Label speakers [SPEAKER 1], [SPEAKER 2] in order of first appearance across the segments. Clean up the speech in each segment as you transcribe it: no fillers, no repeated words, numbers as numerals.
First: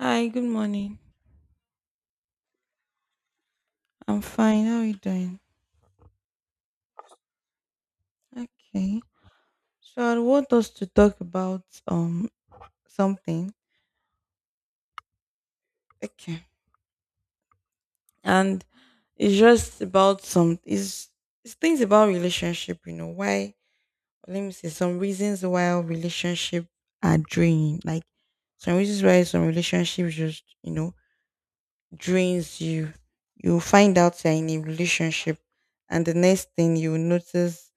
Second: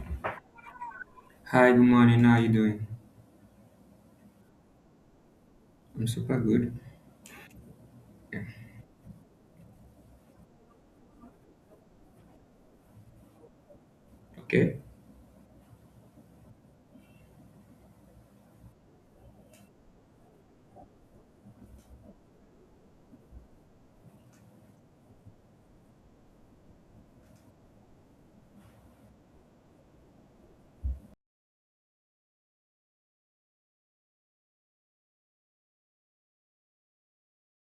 [SPEAKER 1] Hi, good morning.
[SPEAKER 2] Hi, good morning. How are you doing?
[SPEAKER 1] I'm fine. How are you doing?
[SPEAKER 2] I'm super good.
[SPEAKER 1] Okay. So I want us to talk about um something.
[SPEAKER 2] Okay.
[SPEAKER 1] Okay. And it's just about it's things about relationship, you know, why let me say some reasons why relationship are draining. Like some reasons why some relationships just, you know, drains you, you'll find out you're in a relationship, and the next thing you'll notice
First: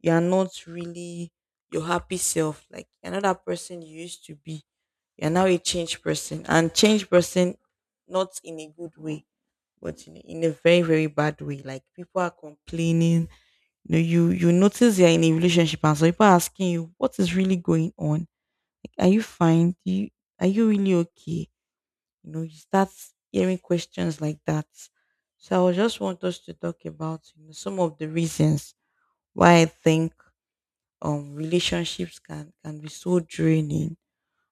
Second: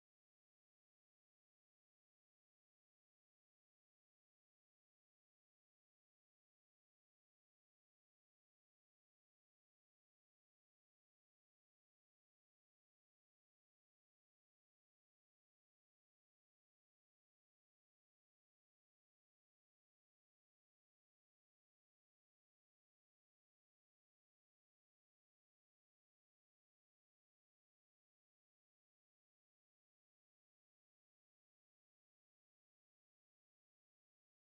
[SPEAKER 1] you are not really your happy self. Like another person you used to be, you're now a changed person, and changed person not in a good way, but in a very very bad way. Like people are complaining. You know, you notice you're in a relationship, and so people are asking you what is really going on. Like, are you fine? Are you really okay? You know, you start hearing questions like that. So I just want us to talk about you know, some of the reasons why I think relationships can be so draining.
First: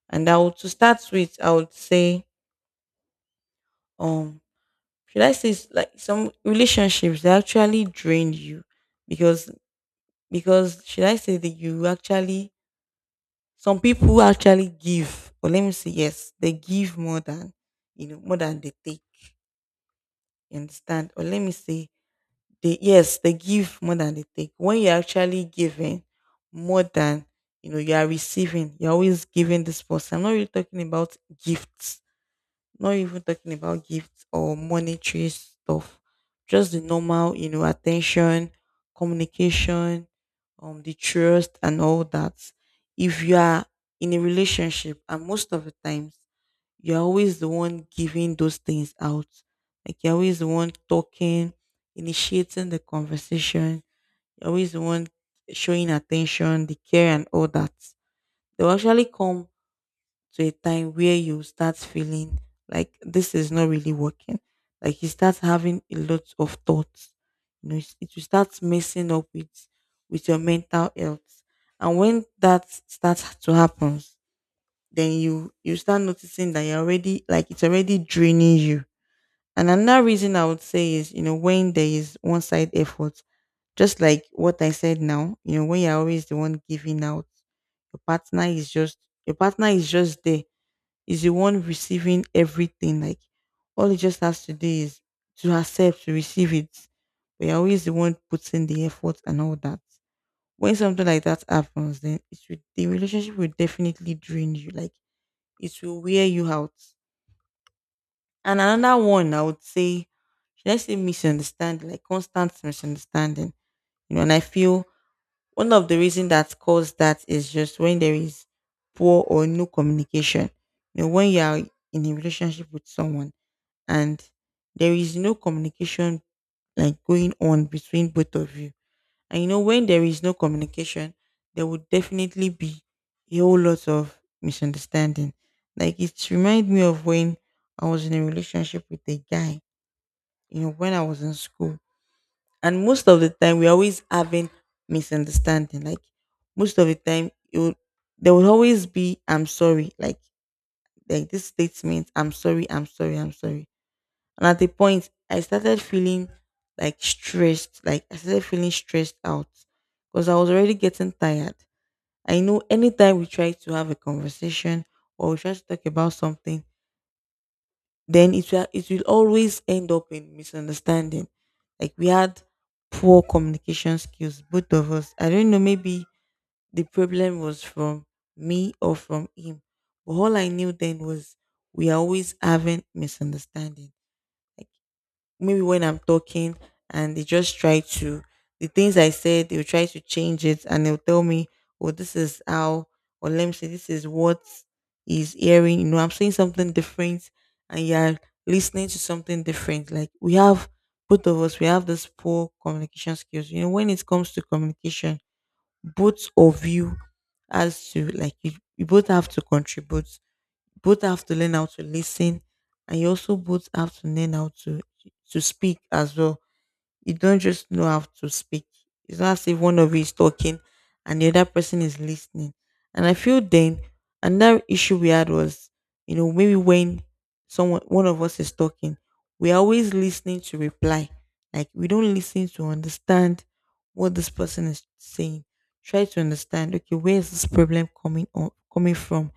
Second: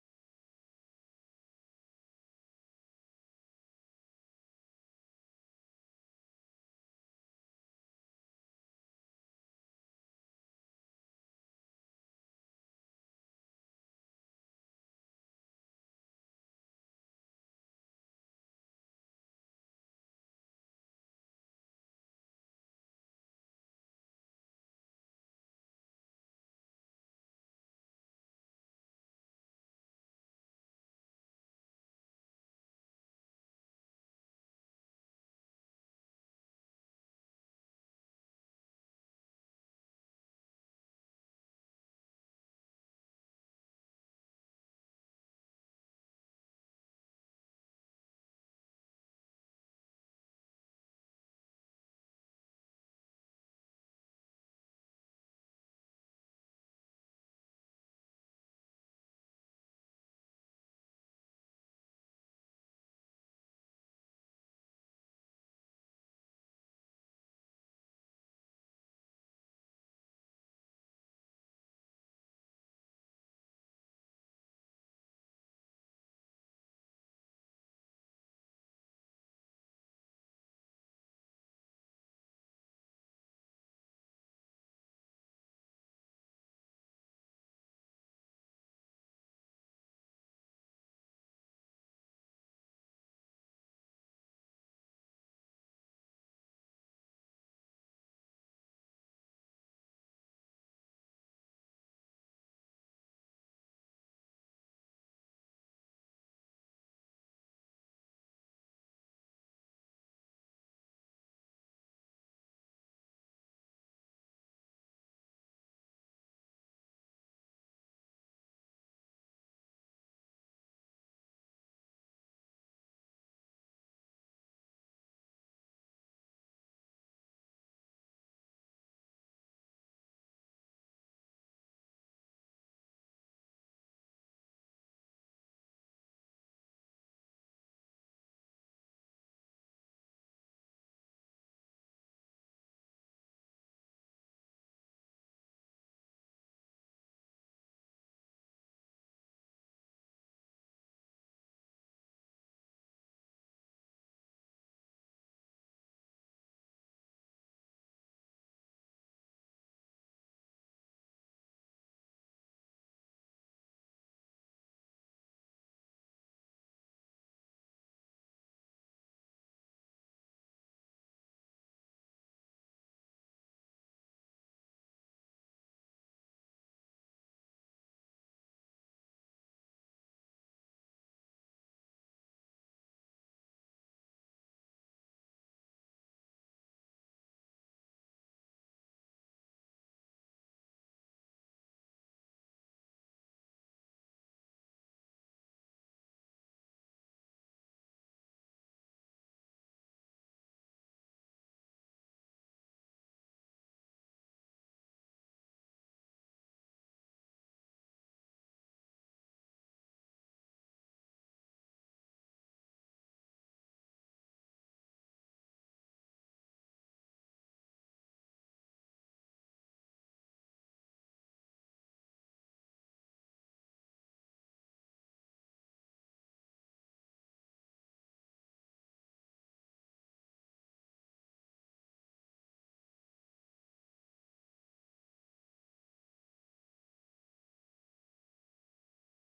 [SPEAKER 1] And I would to start with, I would say um should I say it's like some relationships they actually drain you because because should I say that you actually some people actually give or let me say yes they give more than you know more than they take you understand or let me say they yes, they give more than they take. When you're actually giving more than you know you are receiving, you're always giving this person. I'm not really talking about gifts, not even talking about gifts or monetary stuff. Just the normal, you know, attention, communication, the trust and all that. If you are in a relationship and most of the times you're always the one giving those things out. Like you're always the one talking, initiating the conversation. You're always the one showing attention, the care, and all that. There will actually come to a time where you start feeling like this is not really working. Like you start having a lot of thoughts. You know, it will start messing up with your mental health. And when that starts to happen, then you start noticing that you're already like it's already draining you. And another reason I would say is, you know, when there is one side effort, just like what I said now, you know, when you're always the one giving out, your partner is just your partner is just there, is the one receiving everything. Like all he just has to do is to accept, to receive it. But you're always the one putting the effort and all that. When something like that happens, the relationship will definitely drain you. Like it will wear you out. And another one, I would say, should I say misunderstanding, like constant misunderstanding. You know, and I feel one of the reasons that caused that is just when there is poor or no communication. You know, when you are in a relationship with someone and there is no communication like going on between both of you and you know, when there is no communication, there would definitely be a whole lot of misunderstanding. Like it reminds me of when I was in a relationship with a guy, you know, when I was in school. And most of the time we always having misunderstanding. Like most of the time it would there would always be I'm sorry. Like this statement, I'm sorry, I'm sorry, I'm sorry. And at the point, I started feeling like stressed. Like I started feeling stressed out because I was already getting tired. I know anytime we try to have a conversation or we try to talk about something, then it will always end up in misunderstanding. Like we had poor communication skills, both of us. I don't know, maybe the problem was from me or from him. But all I knew then was we are always having misunderstanding maybe when I'm talking and they just try to the things I said, they'll try to change it and they'll tell me, oh, this is how or let me say this is what is hearing, you know, I'm saying something different and you're listening to something different. Like we have both of us, we have this poor communication skills. You know, when it comes to communication, both of you as to like you both have to contribute both have to learn how to listen and you also both have to learn how to speak as well, you don't just know how to speak, it's not as if one of you is talking and the other person is listening. And I feel then another issue we had was, you know, maybe when someone one of us is talking, we're always listening to reply, like we don't listen to understand what this person is saying, try to understand okay where is this problem coming from,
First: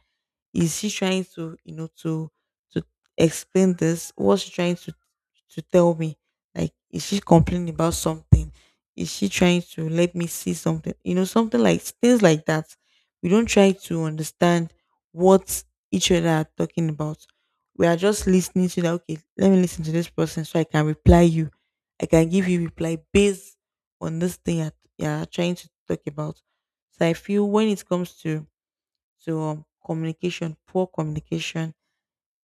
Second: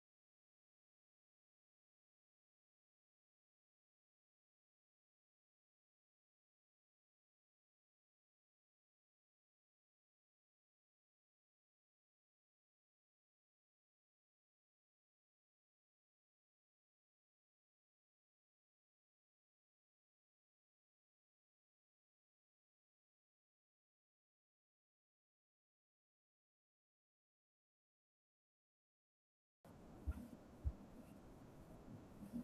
[SPEAKER 1] is she trying to, you know, to explain this? What's she trying to tell me? Like, is she complaining about something? Is she trying to let me see something? You know, something like things like that. We don't try to understand what each other are talking about. We are just listening to that. Okay, let me listen to this person so I can reply you. I can give you reply based on this thing you're trying to talk about. So I feel when it comes to communication, poor communication,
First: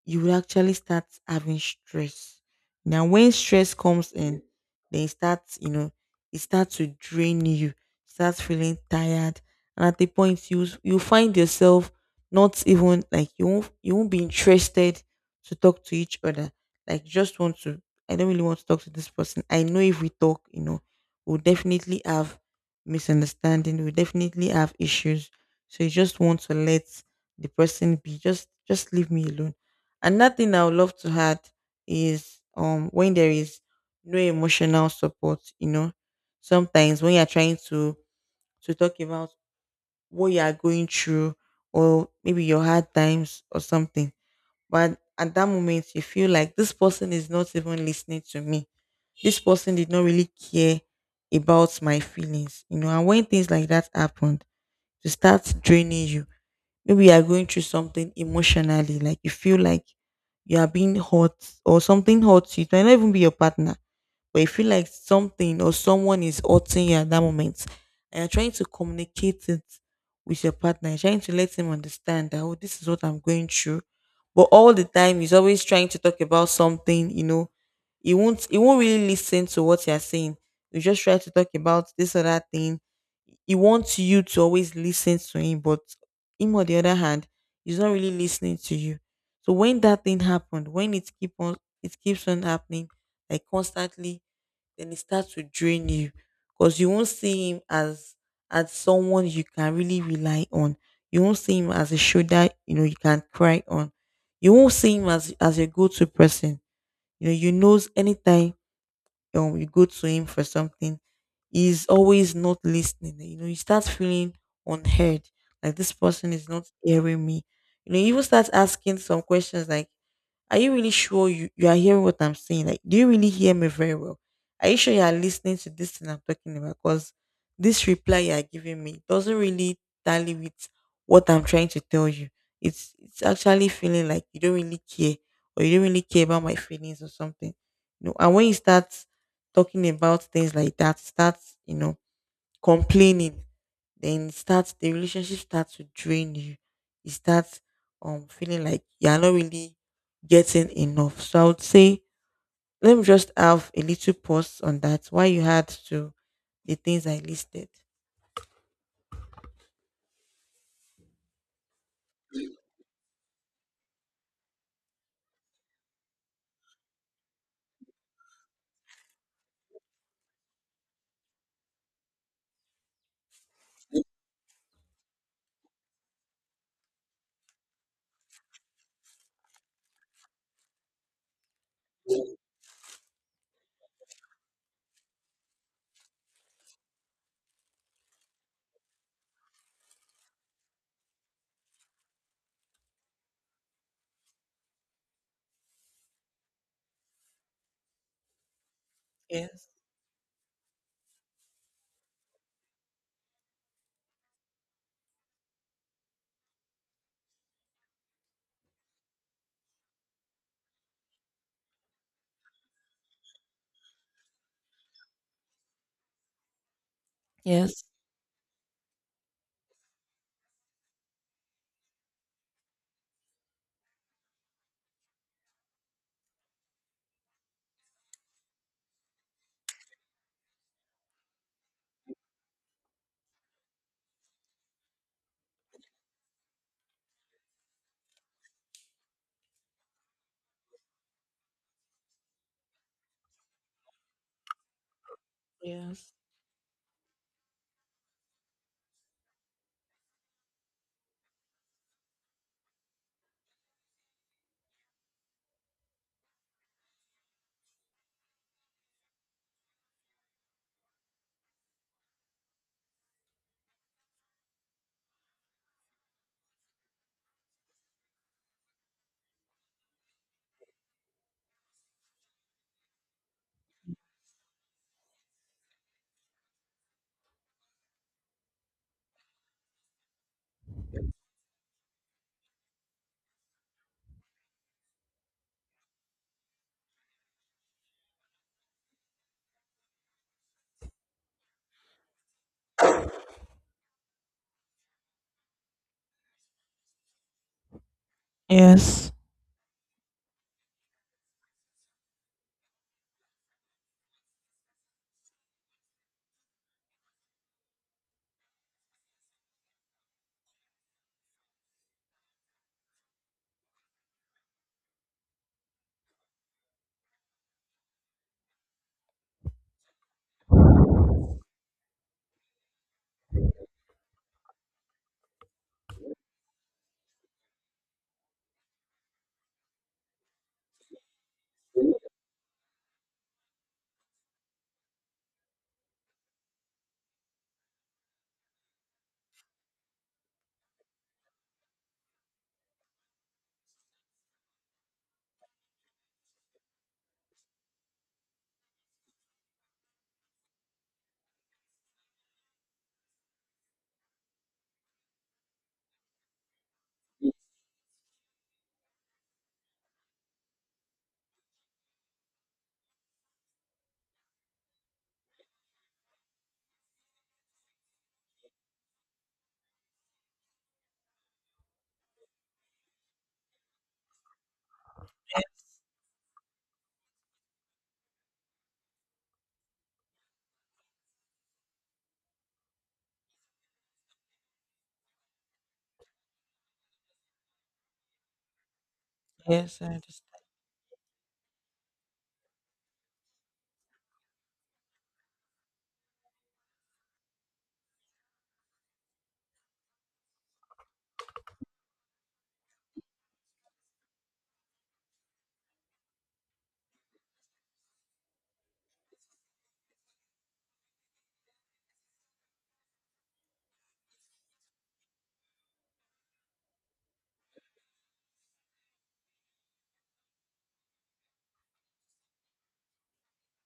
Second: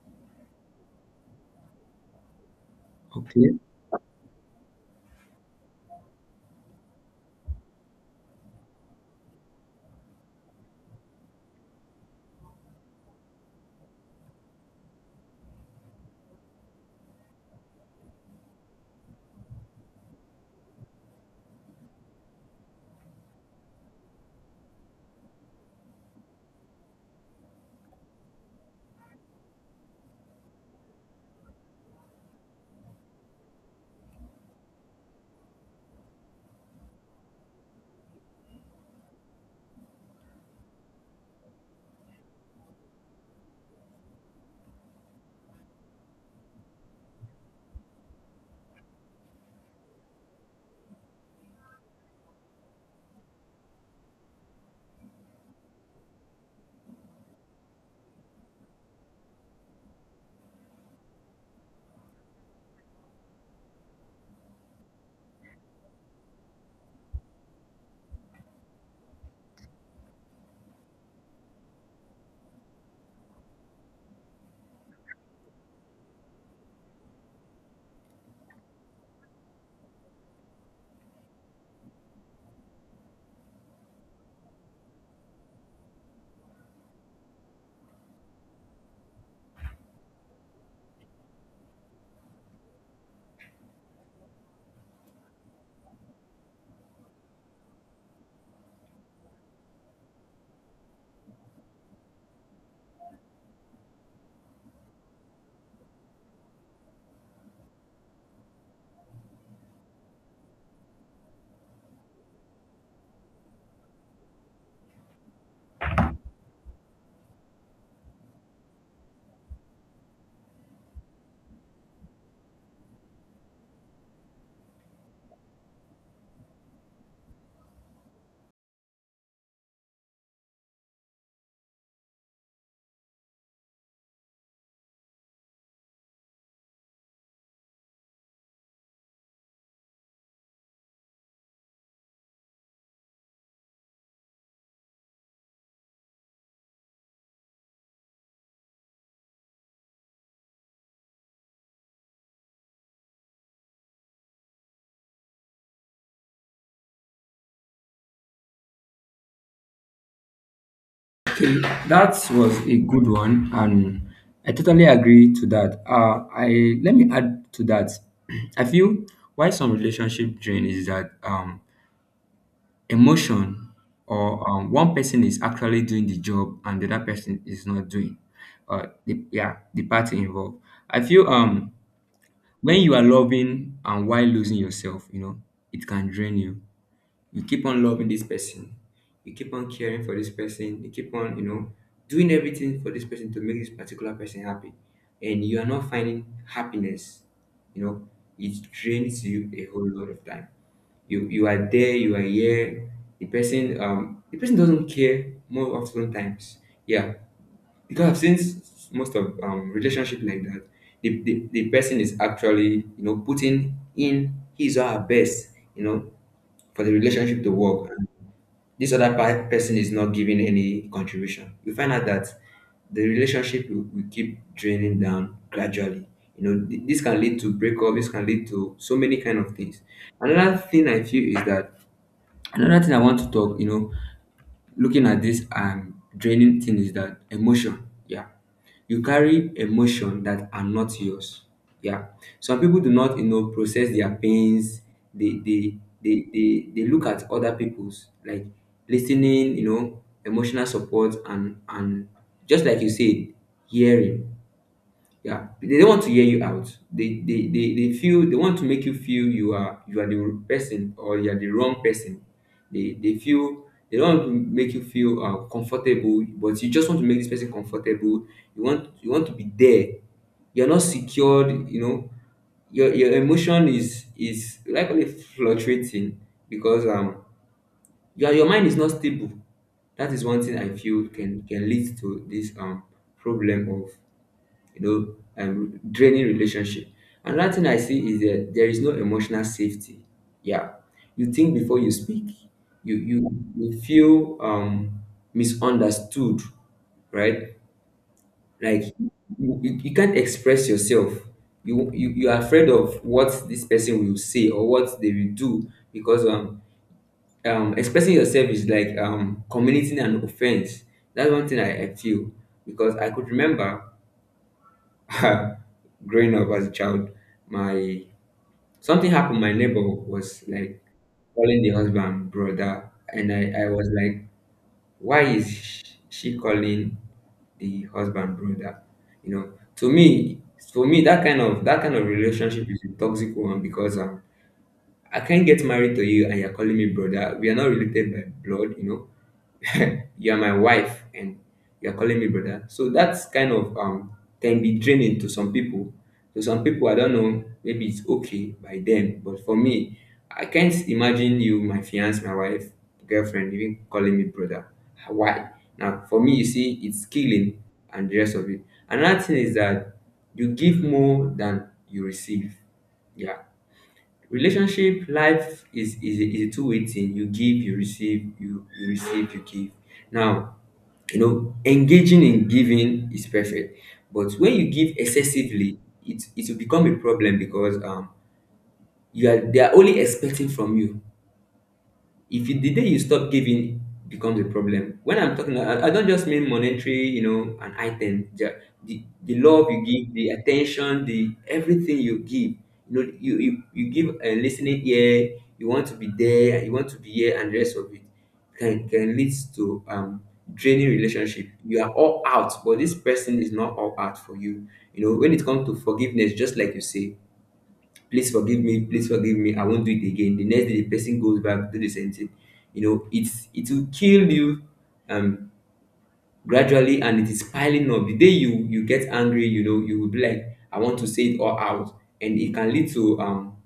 [SPEAKER 1] you would actually start having stress. Now, when
[SPEAKER 2] Okay.
[SPEAKER 1] stress comes in, then it starts, you know, it starts to drain you, starts feeling tired. And at the point you find yourself not even like you won't be interested to talk to each other. Like you just want to I don't really want to talk to this person. I know if we talk, you know, we'll definitely have misunderstanding, we'll definitely have issues. So you just want to let the person be, just leave me alone. Another thing I would love to add is when there is no emotional support, you know, sometimes when you're trying to talk about what you are going through or maybe your hard times or something, but at that moment you feel like this person is not even listening to me. This person did not really care about my feelings, you know. And when things like that happened, to start draining you. Maybe you are going through something emotionally, like you feel like you are being hurt or something hurts you. It might not even be your partner, but you feel like something or someone is hurting you at that moment. And you're trying to communicate it with your partner, you're trying to let him understand that, oh, this is what I'm going through. But all the time, he's always trying to talk about something, you know, he won't really listen to what you're saying. You just try to talk about this or that thing, he wants you to always listen to him, but him on the other hand, is not really listening to you. So when that thing happened, when it keep on it keeps on happening like constantly, then it starts to drain you. Because you won't see him as someone you can really rely on. You won't see him as a shoulder, you know, you can cry on. You won't see him as a go-to person. You know, you knows anytime or we go to him for something, he's always not listening. You know, you start feeling unheard, like this person is not hearing me. You know, you even start asking some questions like, are you really sure you are hearing what I'm saying? Like, do you really hear me very well? Are you sure you are listening to this thing I'm talking about? Because this reply you are giving me doesn't really tally with what I'm trying to tell you. It's actually feeling like you don't really care or you don't really care about my feelings or something. You know, and when you start talking about things like that, starts, you know, complaining, the relationship starts to drain you. You start feeling like you're not really getting enough. So I would say let me just have a little pause on that. Why you had to the things I listed.
[SPEAKER 2] That was a good one, and I totally agree to that. I let me add to that. I feel why some relationship drain is that emotion or one person is actually doing the job and the other person is not doing. Yeah, the party involved. I feel when you are loving and while losing yourself, you know, it can drain you. You keep on loving this person, you keep on caring for this person, you keep on, you know, doing everything for this person to make this particular person happy, and you are not finding happiness, you know, it drains you a
[SPEAKER 1] Yes.
[SPEAKER 2] whole lot of time. You are there, you are here, the person, the person doesn't care more often times, yeah, because I've seen most of relationship like that. The person is actually, you know, putting in his or her best, you know, for the relationship to
[SPEAKER 1] Yes.
[SPEAKER 2] work. This other person is not giving any contribution. You find out that the relationship will keep draining down gradually. You know, this can lead to breakup. This can lead to so many kind of things. Another thing I feel is that another thing I want to talk, you know, looking at this draining thing is that emotion. Yeah. You carry emotion that are not yours. Yeah. Some people do not, you know, process their pains. They they
[SPEAKER 1] Yes.
[SPEAKER 2] they look at other people's, like, listening, you know, emotional support and just like you said, hearing, yeah, they don't want to hear you out. They feel they want to make you feel you are the person or you are the wrong person. They feel they don't want to make you feel comfortable, but you just want to make this person comfortable. You want to be there. You're not secured. You know your emotion is likely fluctuating because your mind is not stable. That is one thing I feel can lead to this problem, you know, draining relationship. Another thing I see is that there is no emotional safety. Yeah, you think before you speak. You you you feel misunderstood, right? Like
[SPEAKER 1] Yes.
[SPEAKER 2] you can't express yourself. You are afraid of what this person will say or what they will do because expressing yourself is like committing an offense. That's one thing I feel because I could remember growing up as a child, my something happened. My neighbor was like calling the husband brother, and I was like, why is she calling the husband brother? You know, to me, for me, that kind of relationship is a toxic one because I can't get married to you and you're calling me brother. We are not related by blood, you know. You're my wife and you're calling me brother. So that's kind of can be draining to some people. To some people, I don't know, maybe it's okay by them, but for me, I can't imagine you, my fiance, my wife, girlfriend, even calling me brother. Why? Now, for me, you see, it's killing and the rest of it. Another thing is that you give more than you receive. Yeah, relationship life is a two-way thing. You give, you receive, you receive, you give. Now, you know, engaging in giving is perfect, but when you give excessively, it will become a problem, because you are, they are only expecting from you. If the day you stop giving, becomes a problem. When I'm talking, I don't just mean monetary, you know, an item. The the love
[SPEAKER 1] Yes,
[SPEAKER 2] you
[SPEAKER 1] I
[SPEAKER 2] give, the
[SPEAKER 1] understand.
[SPEAKER 2] attention, the everything you give, you know, you give a listening ear, you want to be there, you want to be here, and the rest of it, can lead to draining relationship. You are all out, but this person is not all out for you. You know, when it comes to forgiveness, just like you say, please forgive me, I won't do it again. The next day the person goes back, do the same thing. You know, it will kill you um gradually, and it is piling up. The day you get angry, you know, you will be like, I want to say it all out. And it can lead to um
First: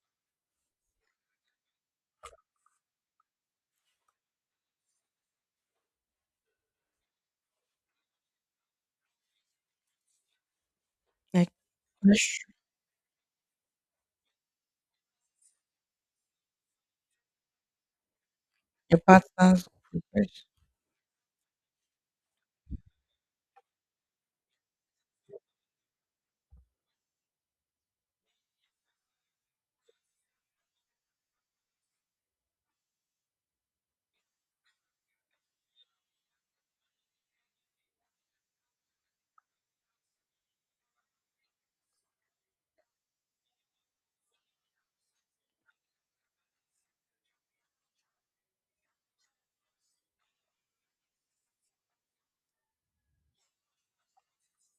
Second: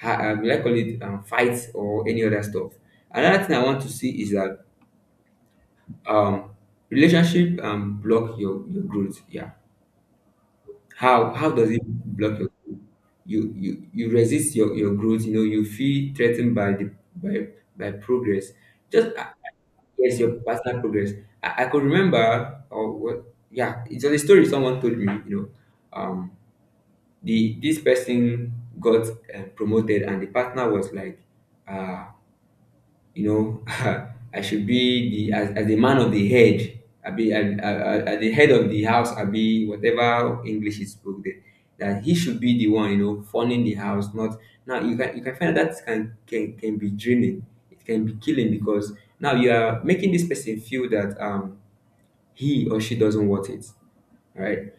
[SPEAKER 2] ha- um, like call it, fights or any other stuff. Another thing I want to see is that um relationship block your growth. Yeah. How
[SPEAKER 1] Like
[SPEAKER 2] does it block
[SPEAKER 1] that's
[SPEAKER 2] your growth? You resist your growth, you know, you feel threatened by the by progress.
[SPEAKER 1] your
[SPEAKER 2] Just
[SPEAKER 1] partner's
[SPEAKER 2] yes, your
[SPEAKER 1] progress.
[SPEAKER 2] personal progress. I could remember, or what? Yeah, it's a story someone told me. You know, um, the this person got promoted, and the partner was like, uh, you know, I should be the, as the man of the head, I be at the head of the house, I be whatever english is spoken there, that he should be the one, you know, funding the house, not now. You can find that can be draining. It can be killing because now you are making this person feel that he or she doesn't want it, right?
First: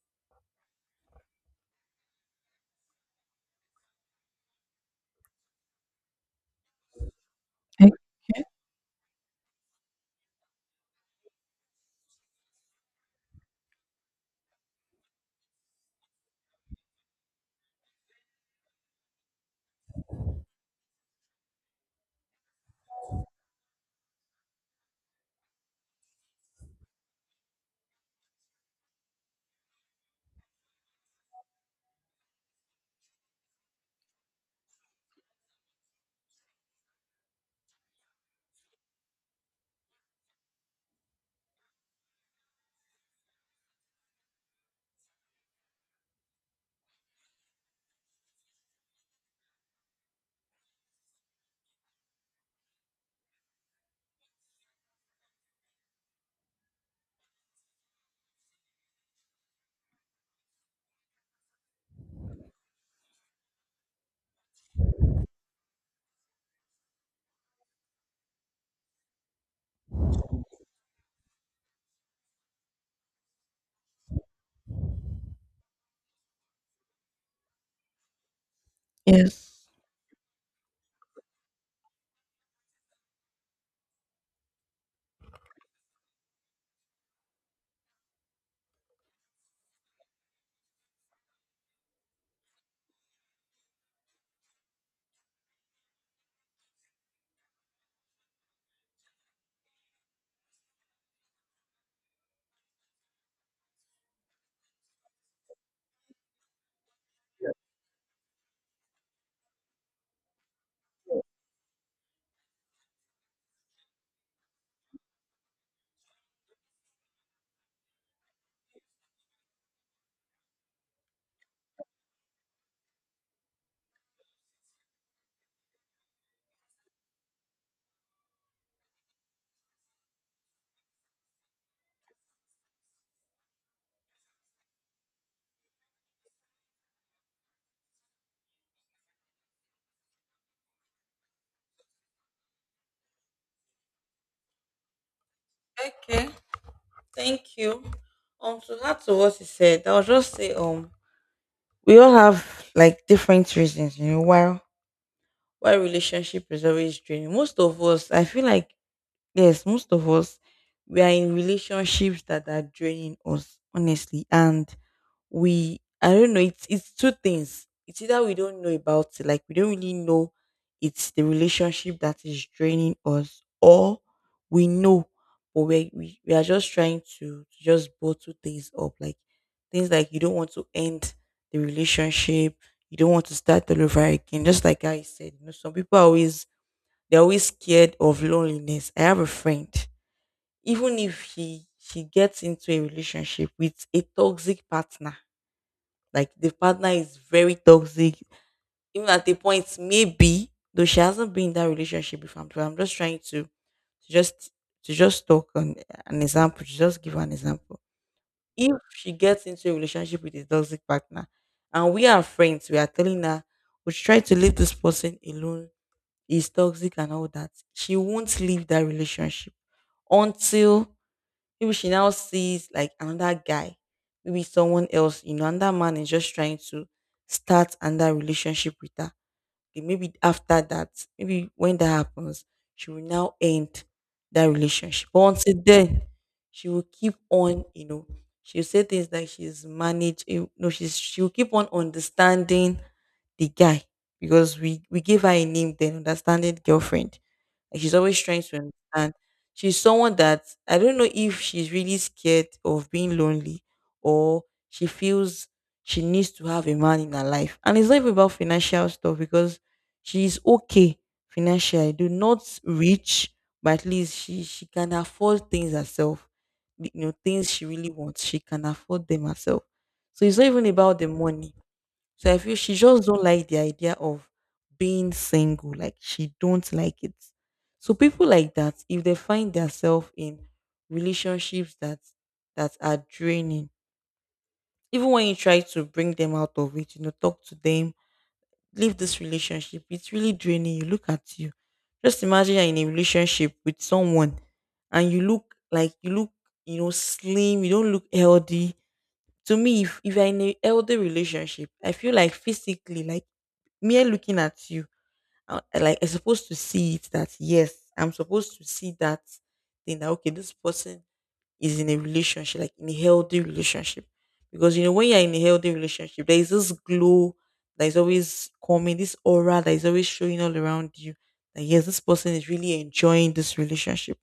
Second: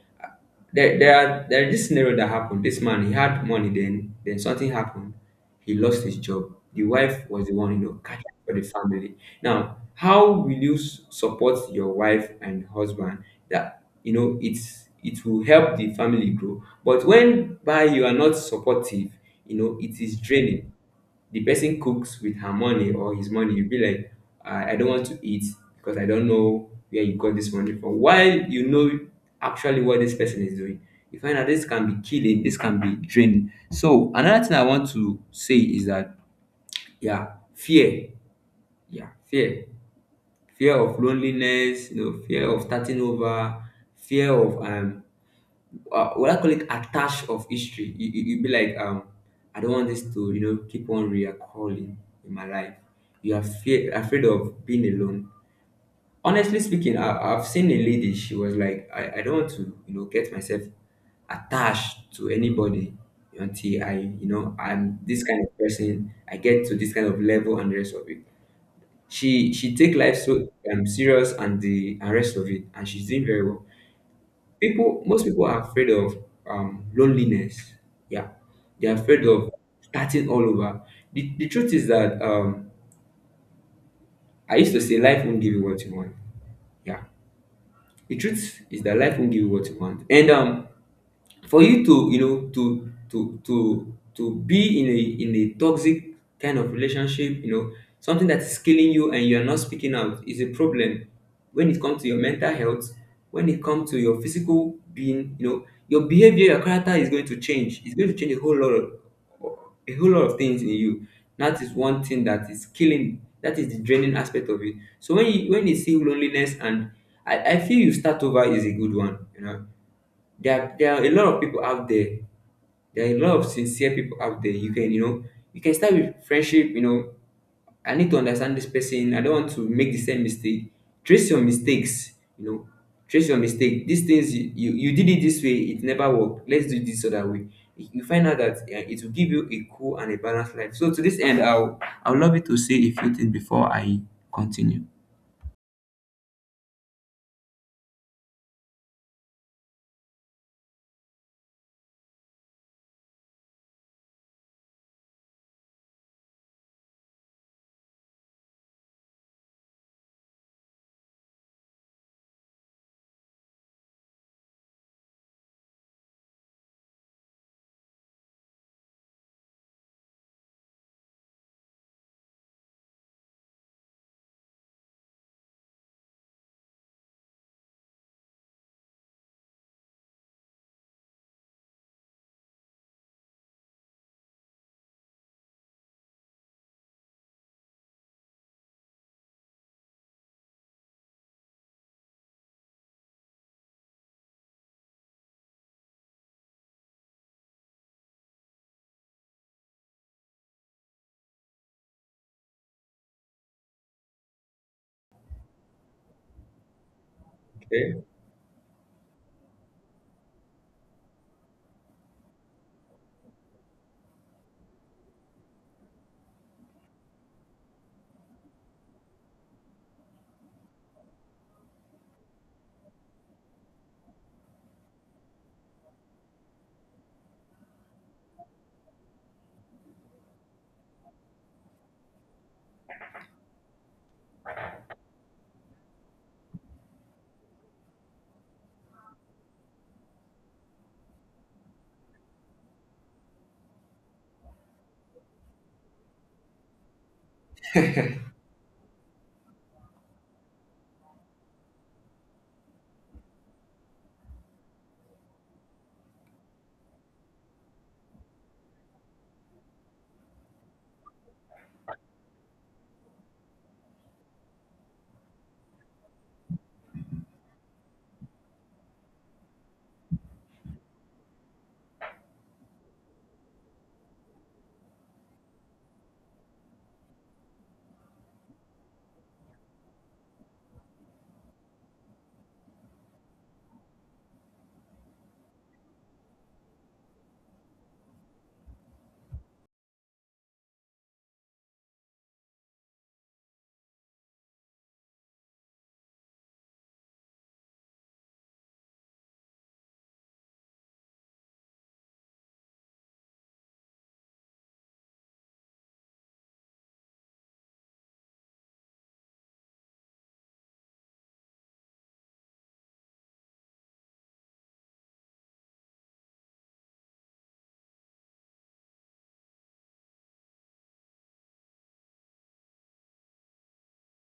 [SPEAKER 2] There is this scenario that happened. This man, he had money, then something happened. He lost his job. The wife was the one, you know, catching for the family. Now, how will you support your wife and husband, that you know it will help the family grow? But when, by you are not supportive, you know, it is draining. The person cooks with her money or his money, you'll be like, I don't want to eat because I don't know where you got this money from. While you know actually what this person is doing, you find out this can be killing, this can be draining. So another thing I want to say is that yeah, fear. Yeah, fear. Fear of loneliness, you know, fear of starting over, fear of what I call it attach of history. You would be like, I don't want this to, you know, keep on reoccurring in my life. You are fear, afraid of being alone. Honestly speaking, I've seen a lady. She was like, I don't want to, you know, get myself attached to anybody until I, you know, I'm this kind of person. I get to this kind of level and the rest of it. She take life so serious and the and rest of it, and she's doing very well. People, most people are afraid of loneliness, yeah, they're afraid of
[SPEAKER 1] Yes.
[SPEAKER 2] starting all over. The truth is that, I used to say life won't give you what you want. Yeah, the truth is that life won't give you what you want, and for you to, you know, to be in a toxic kind of relationship, you know, something that is killing you and you are not speaking out is a problem. When it comes to your mental health, when it comes to your physical being, you know, your behavior, your character is going to change. It's going to change a whole lot of, a whole lot of things in you. That is one thing that is killing. That is the draining aspect of it. So when you, when you see loneliness and, I feel you start over is a good one. You know, there are a lot of people out there. There are a lot of sincere people out there. You can, you know, you can start with friendship. You know, I need to understand this person. I don't want to make the same mistake. Trace your mistakes, you know. Trace your mistake. These things you, you did it this way, it never worked. Let's do it this other way. You find out that it will give you a cool and a balanced life. So to this end, I'll love you to say a few things before I continue.
[SPEAKER 1] Okay. Thank you. To add to what you said, I'll just say we all have like different reasons, you know, why relationship is always draining. Most of us, I feel like yes, most of us, we are in relationships that are draining us, honestly, and we I don't know, it's two things. It's either we don't know about it, like we don't really know it's the relationship that is draining us, or we know, but we are just trying to just bottle things up, like things like you don't want to end the relationship, you don't want to start all over again. Just like I said, you know, some people are always they're always scared of loneliness. I have a friend, even if he she gets into a relationship with a toxic partner, like the partner is very toxic. Even at the point, maybe though she hasn't been in that relationship before. But I'm just trying to just talk on an example, to just give an example.
[SPEAKER 2] Okay.
[SPEAKER 1] If she gets into a relationship with a toxic partner and we are friends, we are telling her we should try to leave this person alone, he's toxic and all that, she won't leave that relationship until maybe she now sees like another guy, maybe someone else, you know, and that man is just trying to start another relationship with her. Okay, maybe after that, maybe when that happens, she will now end that relationship. But until then, she will keep on, you know, she'll say things like she's managed, you know, she'll keep on understanding the guy, because we gave her a name then, understanding girlfriend, like she's always trying to understand. She's someone that I don't know if she's really scared of being lonely, or she feels she needs to have a man in her life. And it's not even about financial stuff, because she's okay financially. Do not rich, but at least she can afford things herself. You know, things she really wants. She can afford them herself. So it's not even about the money, so I feel she just don't like the idea of being single. Like she don't like it. So people like that, if they find themselves in relationships that that are draining, even when you try to bring them out of it, you know, talk to them, leave this relationship, it's really draining. You look at you. Just imagine you're in a relationship with someone and you look like you look, you know, slim, you don't look healthy to me. If you're in a healthy relationship, I feel like physically, like mere looking at you, like I'm supposed to see it that yes, I'm supposed to see that thing that okay, this person is in a relationship, like in a healthy relationship. Because you know, when you're in a healthy relationship, there is this glow that is always coming, this aura that is always showing all around you, that yes, this person is really enjoying this relationship.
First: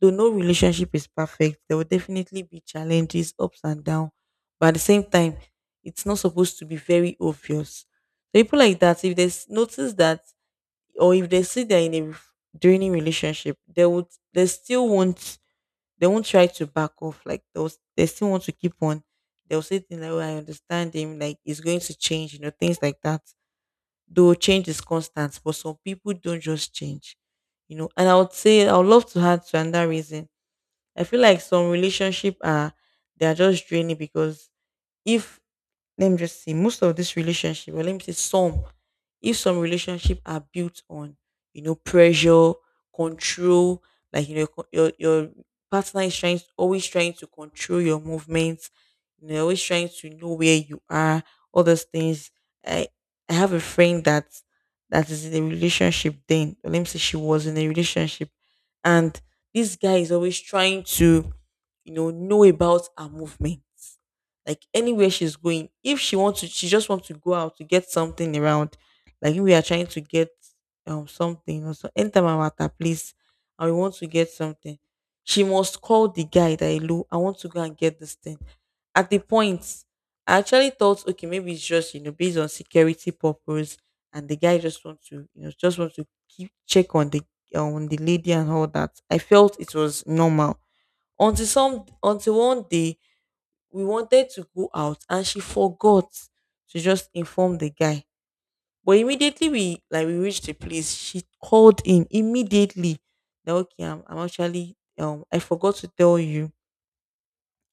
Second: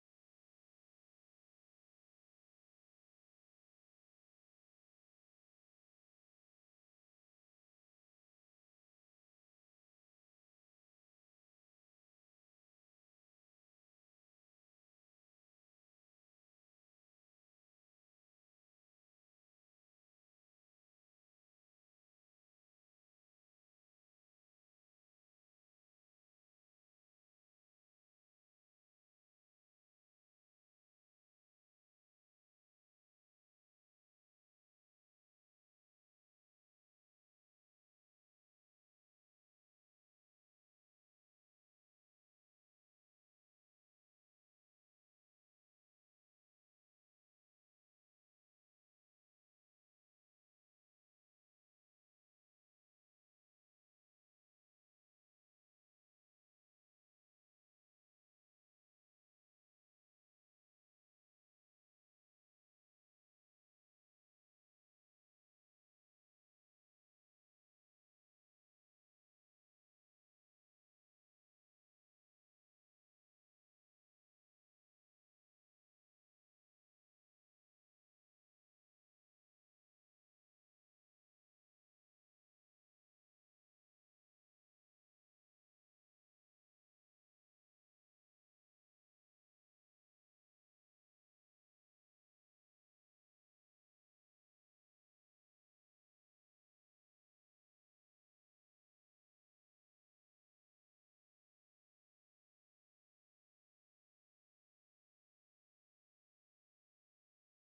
[SPEAKER 1] Though no relationship is perfect, there will definitely be challenges, ups and downs. But at the same time, it's not supposed to be very obvious. So people like that, if they notice that, or if they see they're in a draining relationship, they would, they still won't, they won't try to back off. Like they still want to keep on. They'll say things like, "Oh, I understand him. Like it's going to change," you know, things like that. Though change is constant, but some people don't just change, you know. And I would say I would love to add to another reason. I feel like some relationship are, they are just draining because, if, let me just say most of this relationship, or let me say some, if some relationship are built on, you know, pressure, control, like you know, your partner is trying always trying to control your movements, you know, always trying to know where you are, all those things. I I have a friend that is in a relationship then, or let me say she was in a relationship, and this guy is always trying to, you know about her movements, like anywhere she's going. If she wants to, she just wants to go out to get something around. Like if we are trying to get something or so. Anytime I'm at her place and we want to get something, she must call the guy that hello, I want to go and get this thing. At the point, I actually thought, okay, maybe it's just, you know, based on security purpose, and the guy just wants to, you know, just wants to keep check on the lady and all that. I felt it was normal until some until one day we wanted to go out and she forgot to just inform the guy. But immediately, we reached the place, she called him immediately that okay, I'm actually, I forgot to tell you,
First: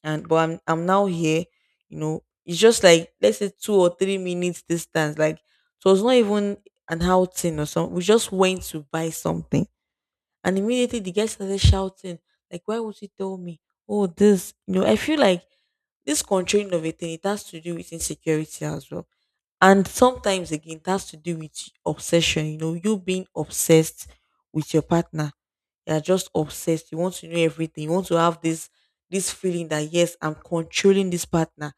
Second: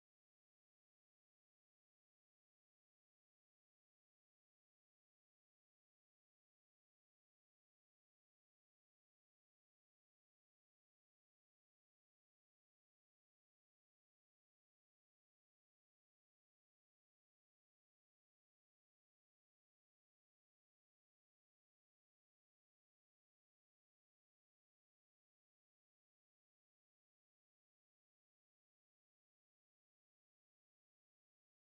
[SPEAKER 1] and but I'm now here, you know. It's just like let's say 2 or 3 minutes distance. Like so it's not even an outing or something. We just went to buy something. And immediately the guy started shouting, like, why would you tell me? Oh, this, you know, I feel like this controlling of a thing, it has to do with insecurity as well. And sometimes again, it has to do with obsession, you know, you being obsessed with your partner. You are just obsessed. You want to know everything. You want to have this, this feeling that yes, I'm controlling this partner.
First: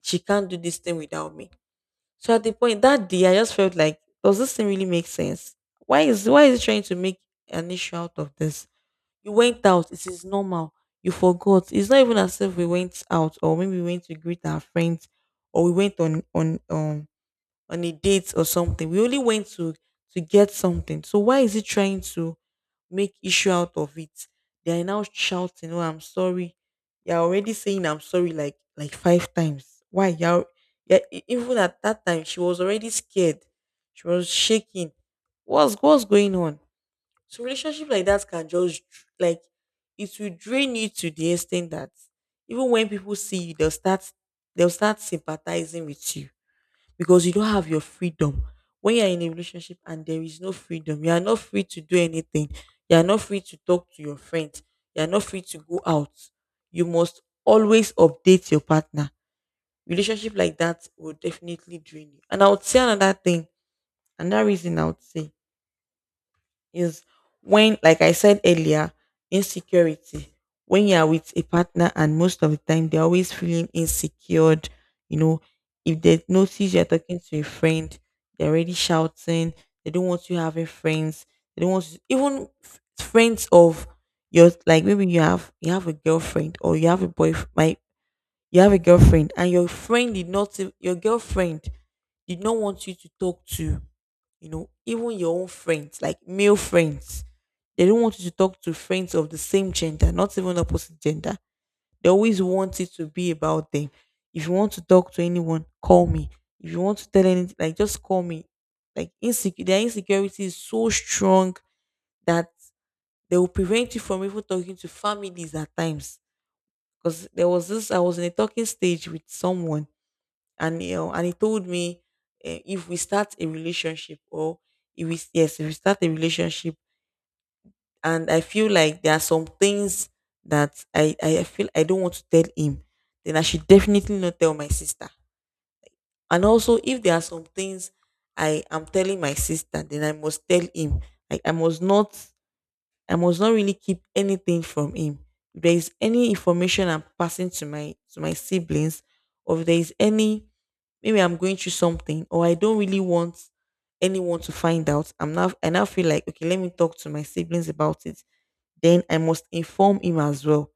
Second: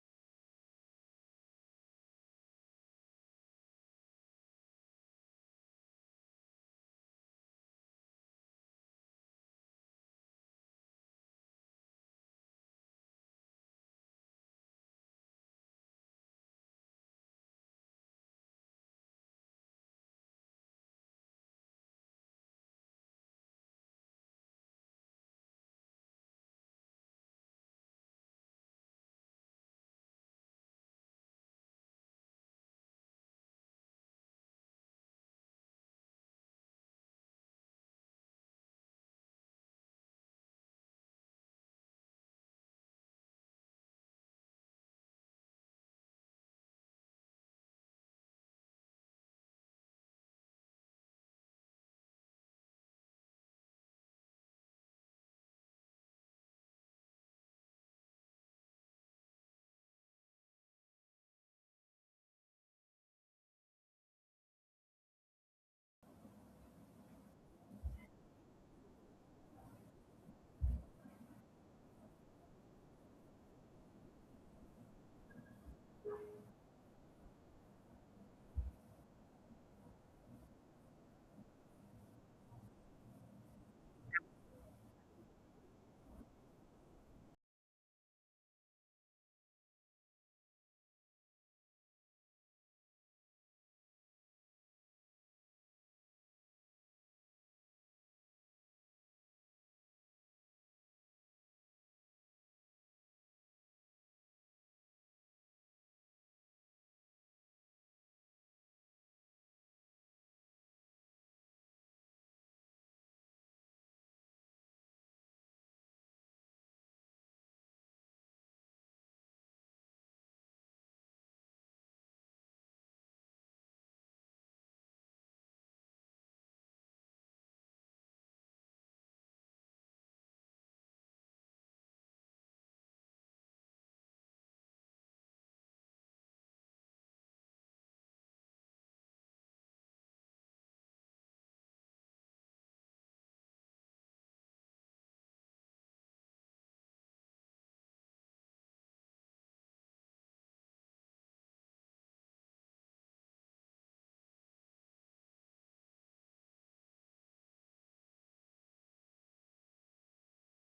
[SPEAKER 1] She can't do this thing without me. So at the point that day, I just felt like, does this thing really make sense? Why is it trying to make an issue out of this? You went out. It is normal. You forgot. It's not even as if we went out, or maybe we went to greet our friends, or we went on a date or something. We only went to get something. So why is he trying to make issue out of it? They are now shouting, "Oh, I'm sorry." You're already saying "I'm sorry" like five times. Why? You're, yeah, even at that time, she was already scared. She was shaking. What's going on? So relationship like that can just like it will drain you to the extent that even when people see you, they'll start sympathizing with you because you don't have your freedom. When you're in a relationship and there is no freedom, you are not free to do anything. You are not free to talk to your friends. You are not free to go out. You must always update your partner. Relationship like that will definitely drain you. And I would say another thing, another reason I would say is, when, like I said earlier, insecurity. When you are with a partner, and most of the time they're always feeling insecure. You know, if they notice you're talking to a friend, they're already shouting. They don't want you having friends. They don't want you, even friends of your, like maybe you have, you have a girlfriend, or you have a boyfriend. My, you have a girlfriend and your girlfriend did not want you to talk to, you know, even your own friends, like male friends. They don't want you to talk to friends of the same gender, not even opposite gender. They always want it to be about them. If you want to talk to anyone, call me. If you want to tell anything, like, just call me. Like insecure, their insecurity is so strong that they will prevent you from even talking to families at times. Because there was this, I was in a talking stage with someone, and you know, and he told me, eh, if we start a relationship, or if we, yes, if we start a relationship and I feel like there are some things that I feel I don't want to tell him, then I should definitely not tell my sister. And also, if there are some things I am telling my sister, then I must tell him, like I must not really keep anything from him. If there is any information I'm passing to my siblings, or if there is any, maybe I'm going through something, or I don't really want anyone to find out, I now feel like okay, let me talk to my siblings about it. Then I must inform him as well.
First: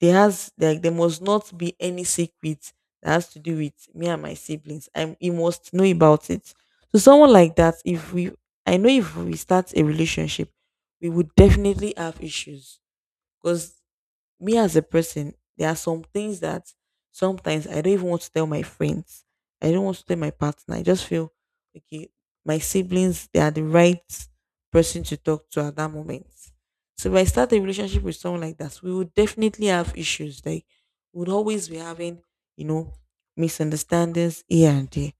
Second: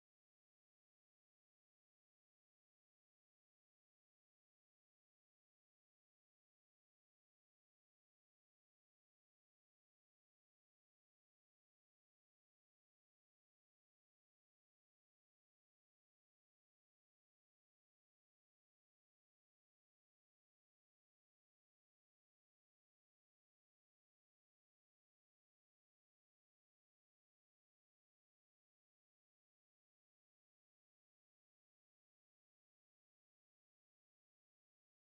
[SPEAKER 1] There has, like there must not be any secret that has to do with me and my siblings. I you must know about it. So someone like that, if we I know if we start a relationship, we would definitely have issues, because me as a person, there are some things that sometimes I don't even want to tell my friends. I don't want to tell my partner. I just feel okay, my siblings, they are the right person to talk to at that moment. So if I start a relationship with someone like that, we would definitely have issues. Like we would always be having, you know, misunderstandings here and there.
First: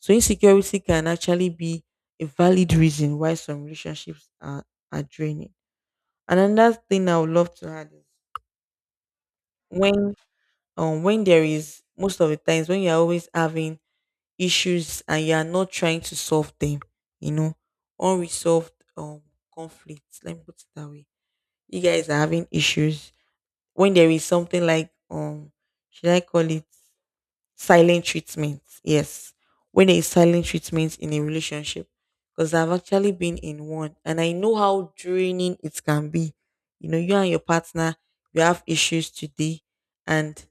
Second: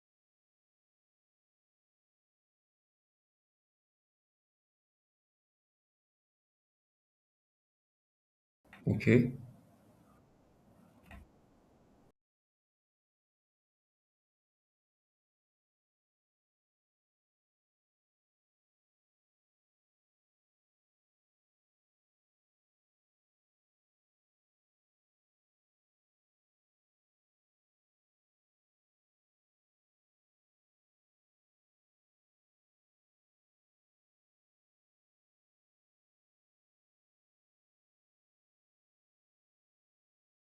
[SPEAKER 1] So insecurity can actually be a valid reason why some relationships are draining. And another thing I would love to add is
[SPEAKER 2] Okay.
[SPEAKER 1] when when there is, most of the times when you're always having issues and you're not trying to solve them you know unresolved um conflicts, let me put it that way. You guys are having issues when there is something like, should I call it, silent treatment, yes, when there is silent treatment in a relationship, because I've actually been in one and I know how draining it can be. You know, you and your partner, you have issues today, and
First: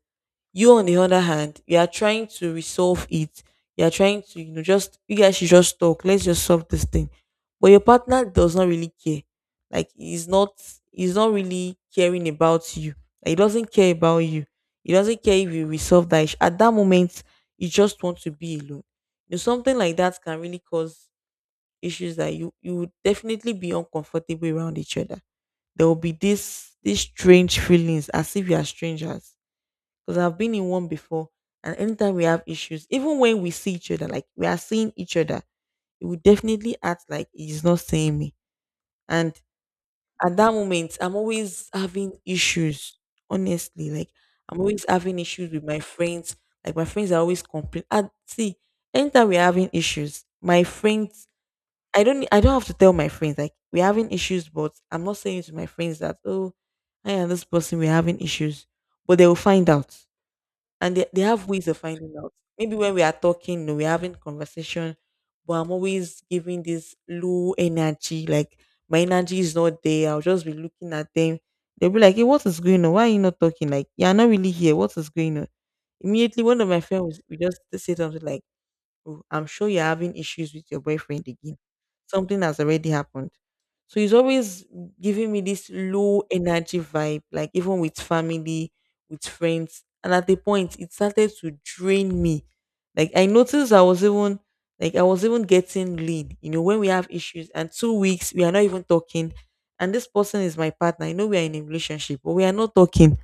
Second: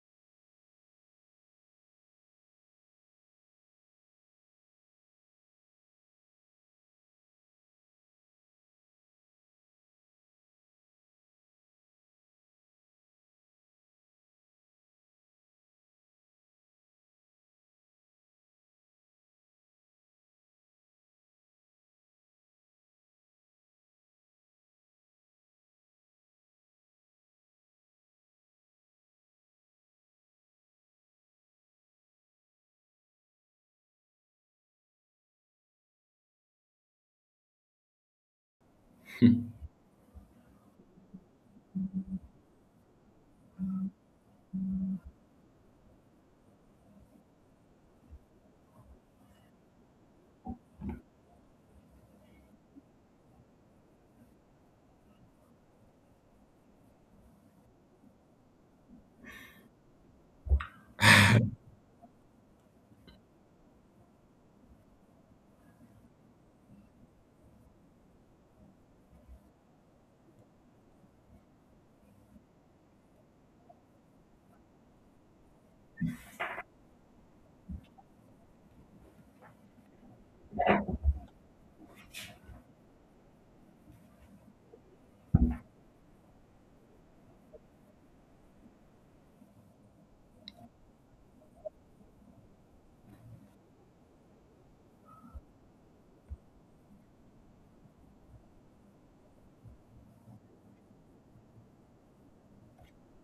[SPEAKER 1] you, on the other hand, you are trying to resolve it. You are trying to, you know, just, you guys should just talk. Let's just solve this thing. But your partner does not really care. Like, he's not really caring about you. Like, he doesn't care about you. He doesn't care if you resolve that issue. At that moment, you just want to be alone. You know, something like that can really cause issues, that you would definitely be uncomfortable around each other. There will be this these strange feelings, as if you are strangers, because I've been in one before. And anytime we have issues, even when we see each other, like we are seeing each other, it will definitely act like he's not seeing me. And at that moment, I'm always having issues. Honestly, like, I'm always having issues with my friends. Like, my friends are always complaining. And see, anytime we're having issues, my friends, I don't have to tell my friends like we're having issues, but I'm not saying to my friends that, oh, I and this person we're having issues, but they will find out, and they have ways of finding out. Maybe when we are talking, you know, we're having conversation, but I'm always giving this low energy, like my energy is not there. I'll just be looking at them. They'll be like, hey, what is going on? Why are you not talking? Like, you're not really here. What is going on? Immediately one of my friends we just say something like, oh, I'm sure you're having issues with your boyfriend again. Something has already happened. So he's always giving me this low energy vibe, like even with family, with friends. And at the point, it started to drain me. Like, I noticed I was even, like, I was even getting lean. You know, when we have issues and 2 weeks we are not even talking. And this person is my partner. I know we are in a relationship, but we are not talking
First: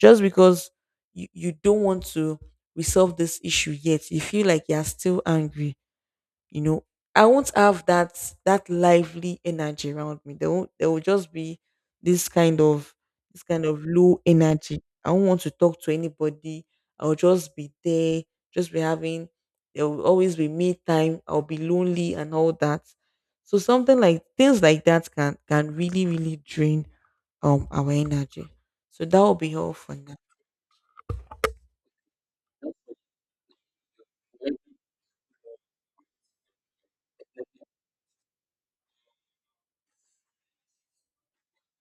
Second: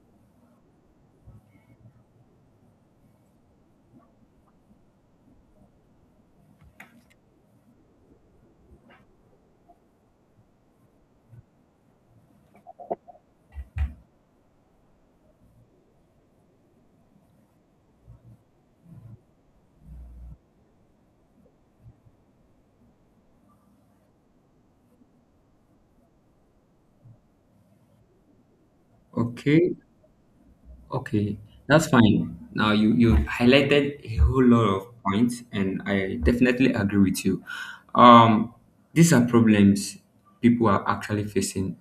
[SPEAKER 1] just because you don't want to resolve this issue, yet you feel like you're still angry, you know. I won't have that lively energy around me. There will just be this kind of this kind of low energy. I won't want to talk to anybody. I'll just be there, just be having, there will always be me time, I'll be lonely and all that. So something like, things like that can really really drain our energy. So that will be all
[SPEAKER 2] Okay.
[SPEAKER 1] for now.
[SPEAKER 2] Okay, that's fine. Now you highlighted a whole lot of points, and I definitely agree with you. Um, these are problems people are actually facing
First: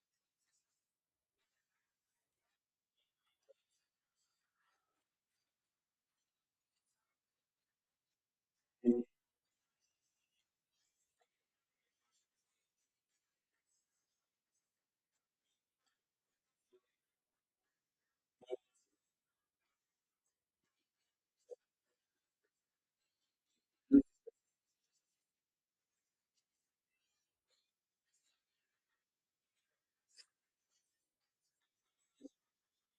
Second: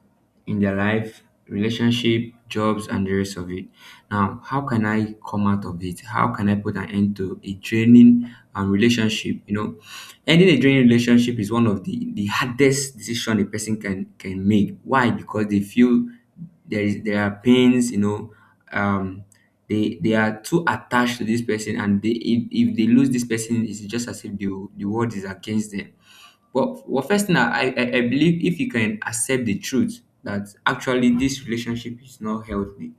[SPEAKER 2] in their life, relationship, jobs, and the rest of it. Now, how can I come out of it? How can I put an end to a draining, relationship? You know, ending a draining relationship is one of the hardest decision a person can make. Why? Because they feel there are pains, you know, um they are too attached to this person, and they, if they lose this person, it's just as if the world is against them. But well, first thing, I believe, if you can accept the truth that actually this relationship is not healthy,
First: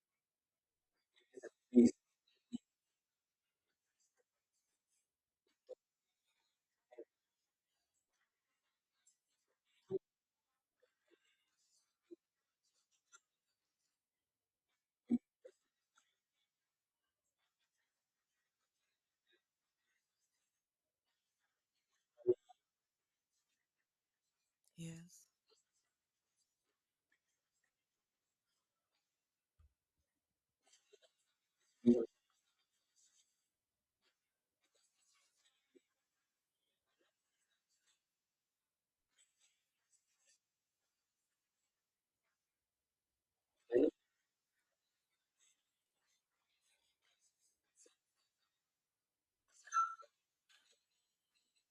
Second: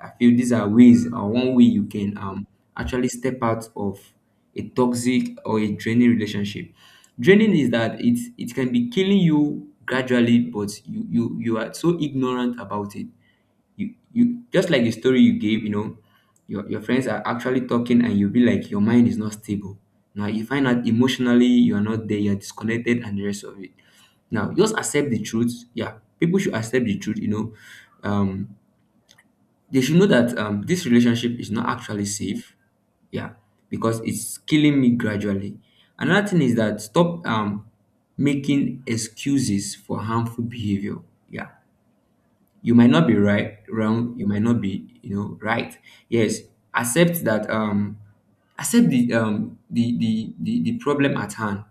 [SPEAKER 2] I feel these are ways, or one way you can actually step out of a toxic or a draining relationship. Draining is that it can be killing you gradually, but you are so ignorant about it. You just, like the story you gave, you know, your friends are actually talking and you'll be like your mind is not stable. Now you find out emotionally you are not there, you're disconnected and the rest of it. Now just accept the
[SPEAKER 1] Yeah.
[SPEAKER 2] truth. Yeah, people should accept the truth, you know. Um they should know that, this relationship is not actually safe. Yeah, because it's killing me gradually. Another thing is that stop, making excuses for harmful behavior. Yeah, you might not be right, wrong. You might not be, you know, right. Yes, accept that. Accept the the problem at hand.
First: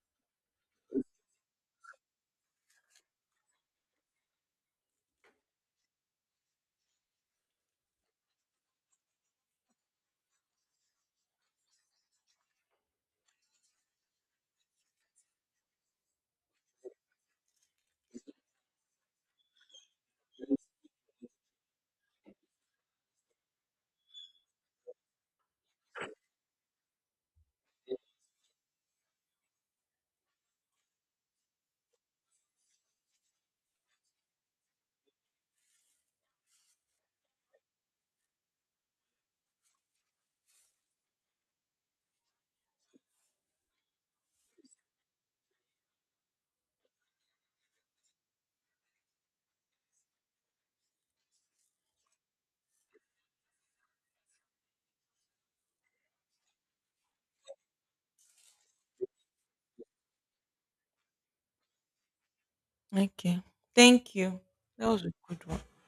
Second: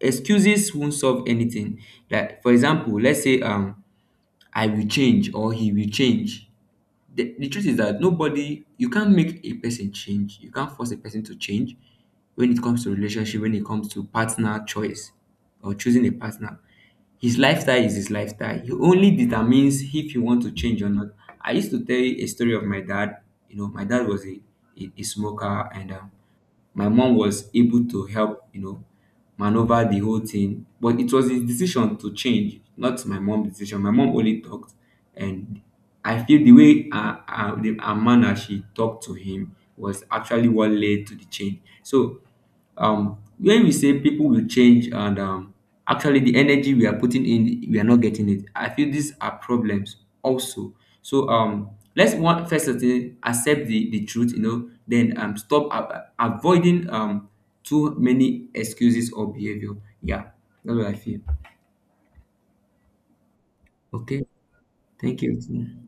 [SPEAKER 2] Excuses won't solve anything. Like, for example, let's say, I will change or he will change. The truth is that nobody, you can't make a person change, you can't force a person to change. When it comes to relationship, when it comes to partner choice or choosing a partner, his lifestyle is his lifestyle. He only determines if you want to change or not. I used to tell you a story of my dad. You know, my dad was a smoker, and my mom was able to help, you know, maneuver the whole thing, but it was his decision to change, not my mom's decision. My mom only talked, and I feel the way her manner she talked to him was actually what led to the change. So when we say people will change, and actually the energy we are putting in, we are not getting it, I feel these are problems also. So let's one, first of all, accept the truth, you know, then stop avoiding too many excuses or behavior. Yeah, that's what I feel.
[SPEAKER 1] Okay. Thank
[SPEAKER 2] Okay.
[SPEAKER 1] you. That was a
[SPEAKER 2] Thank
[SPEAKER 1] good one.
[SPEAKER 2] you.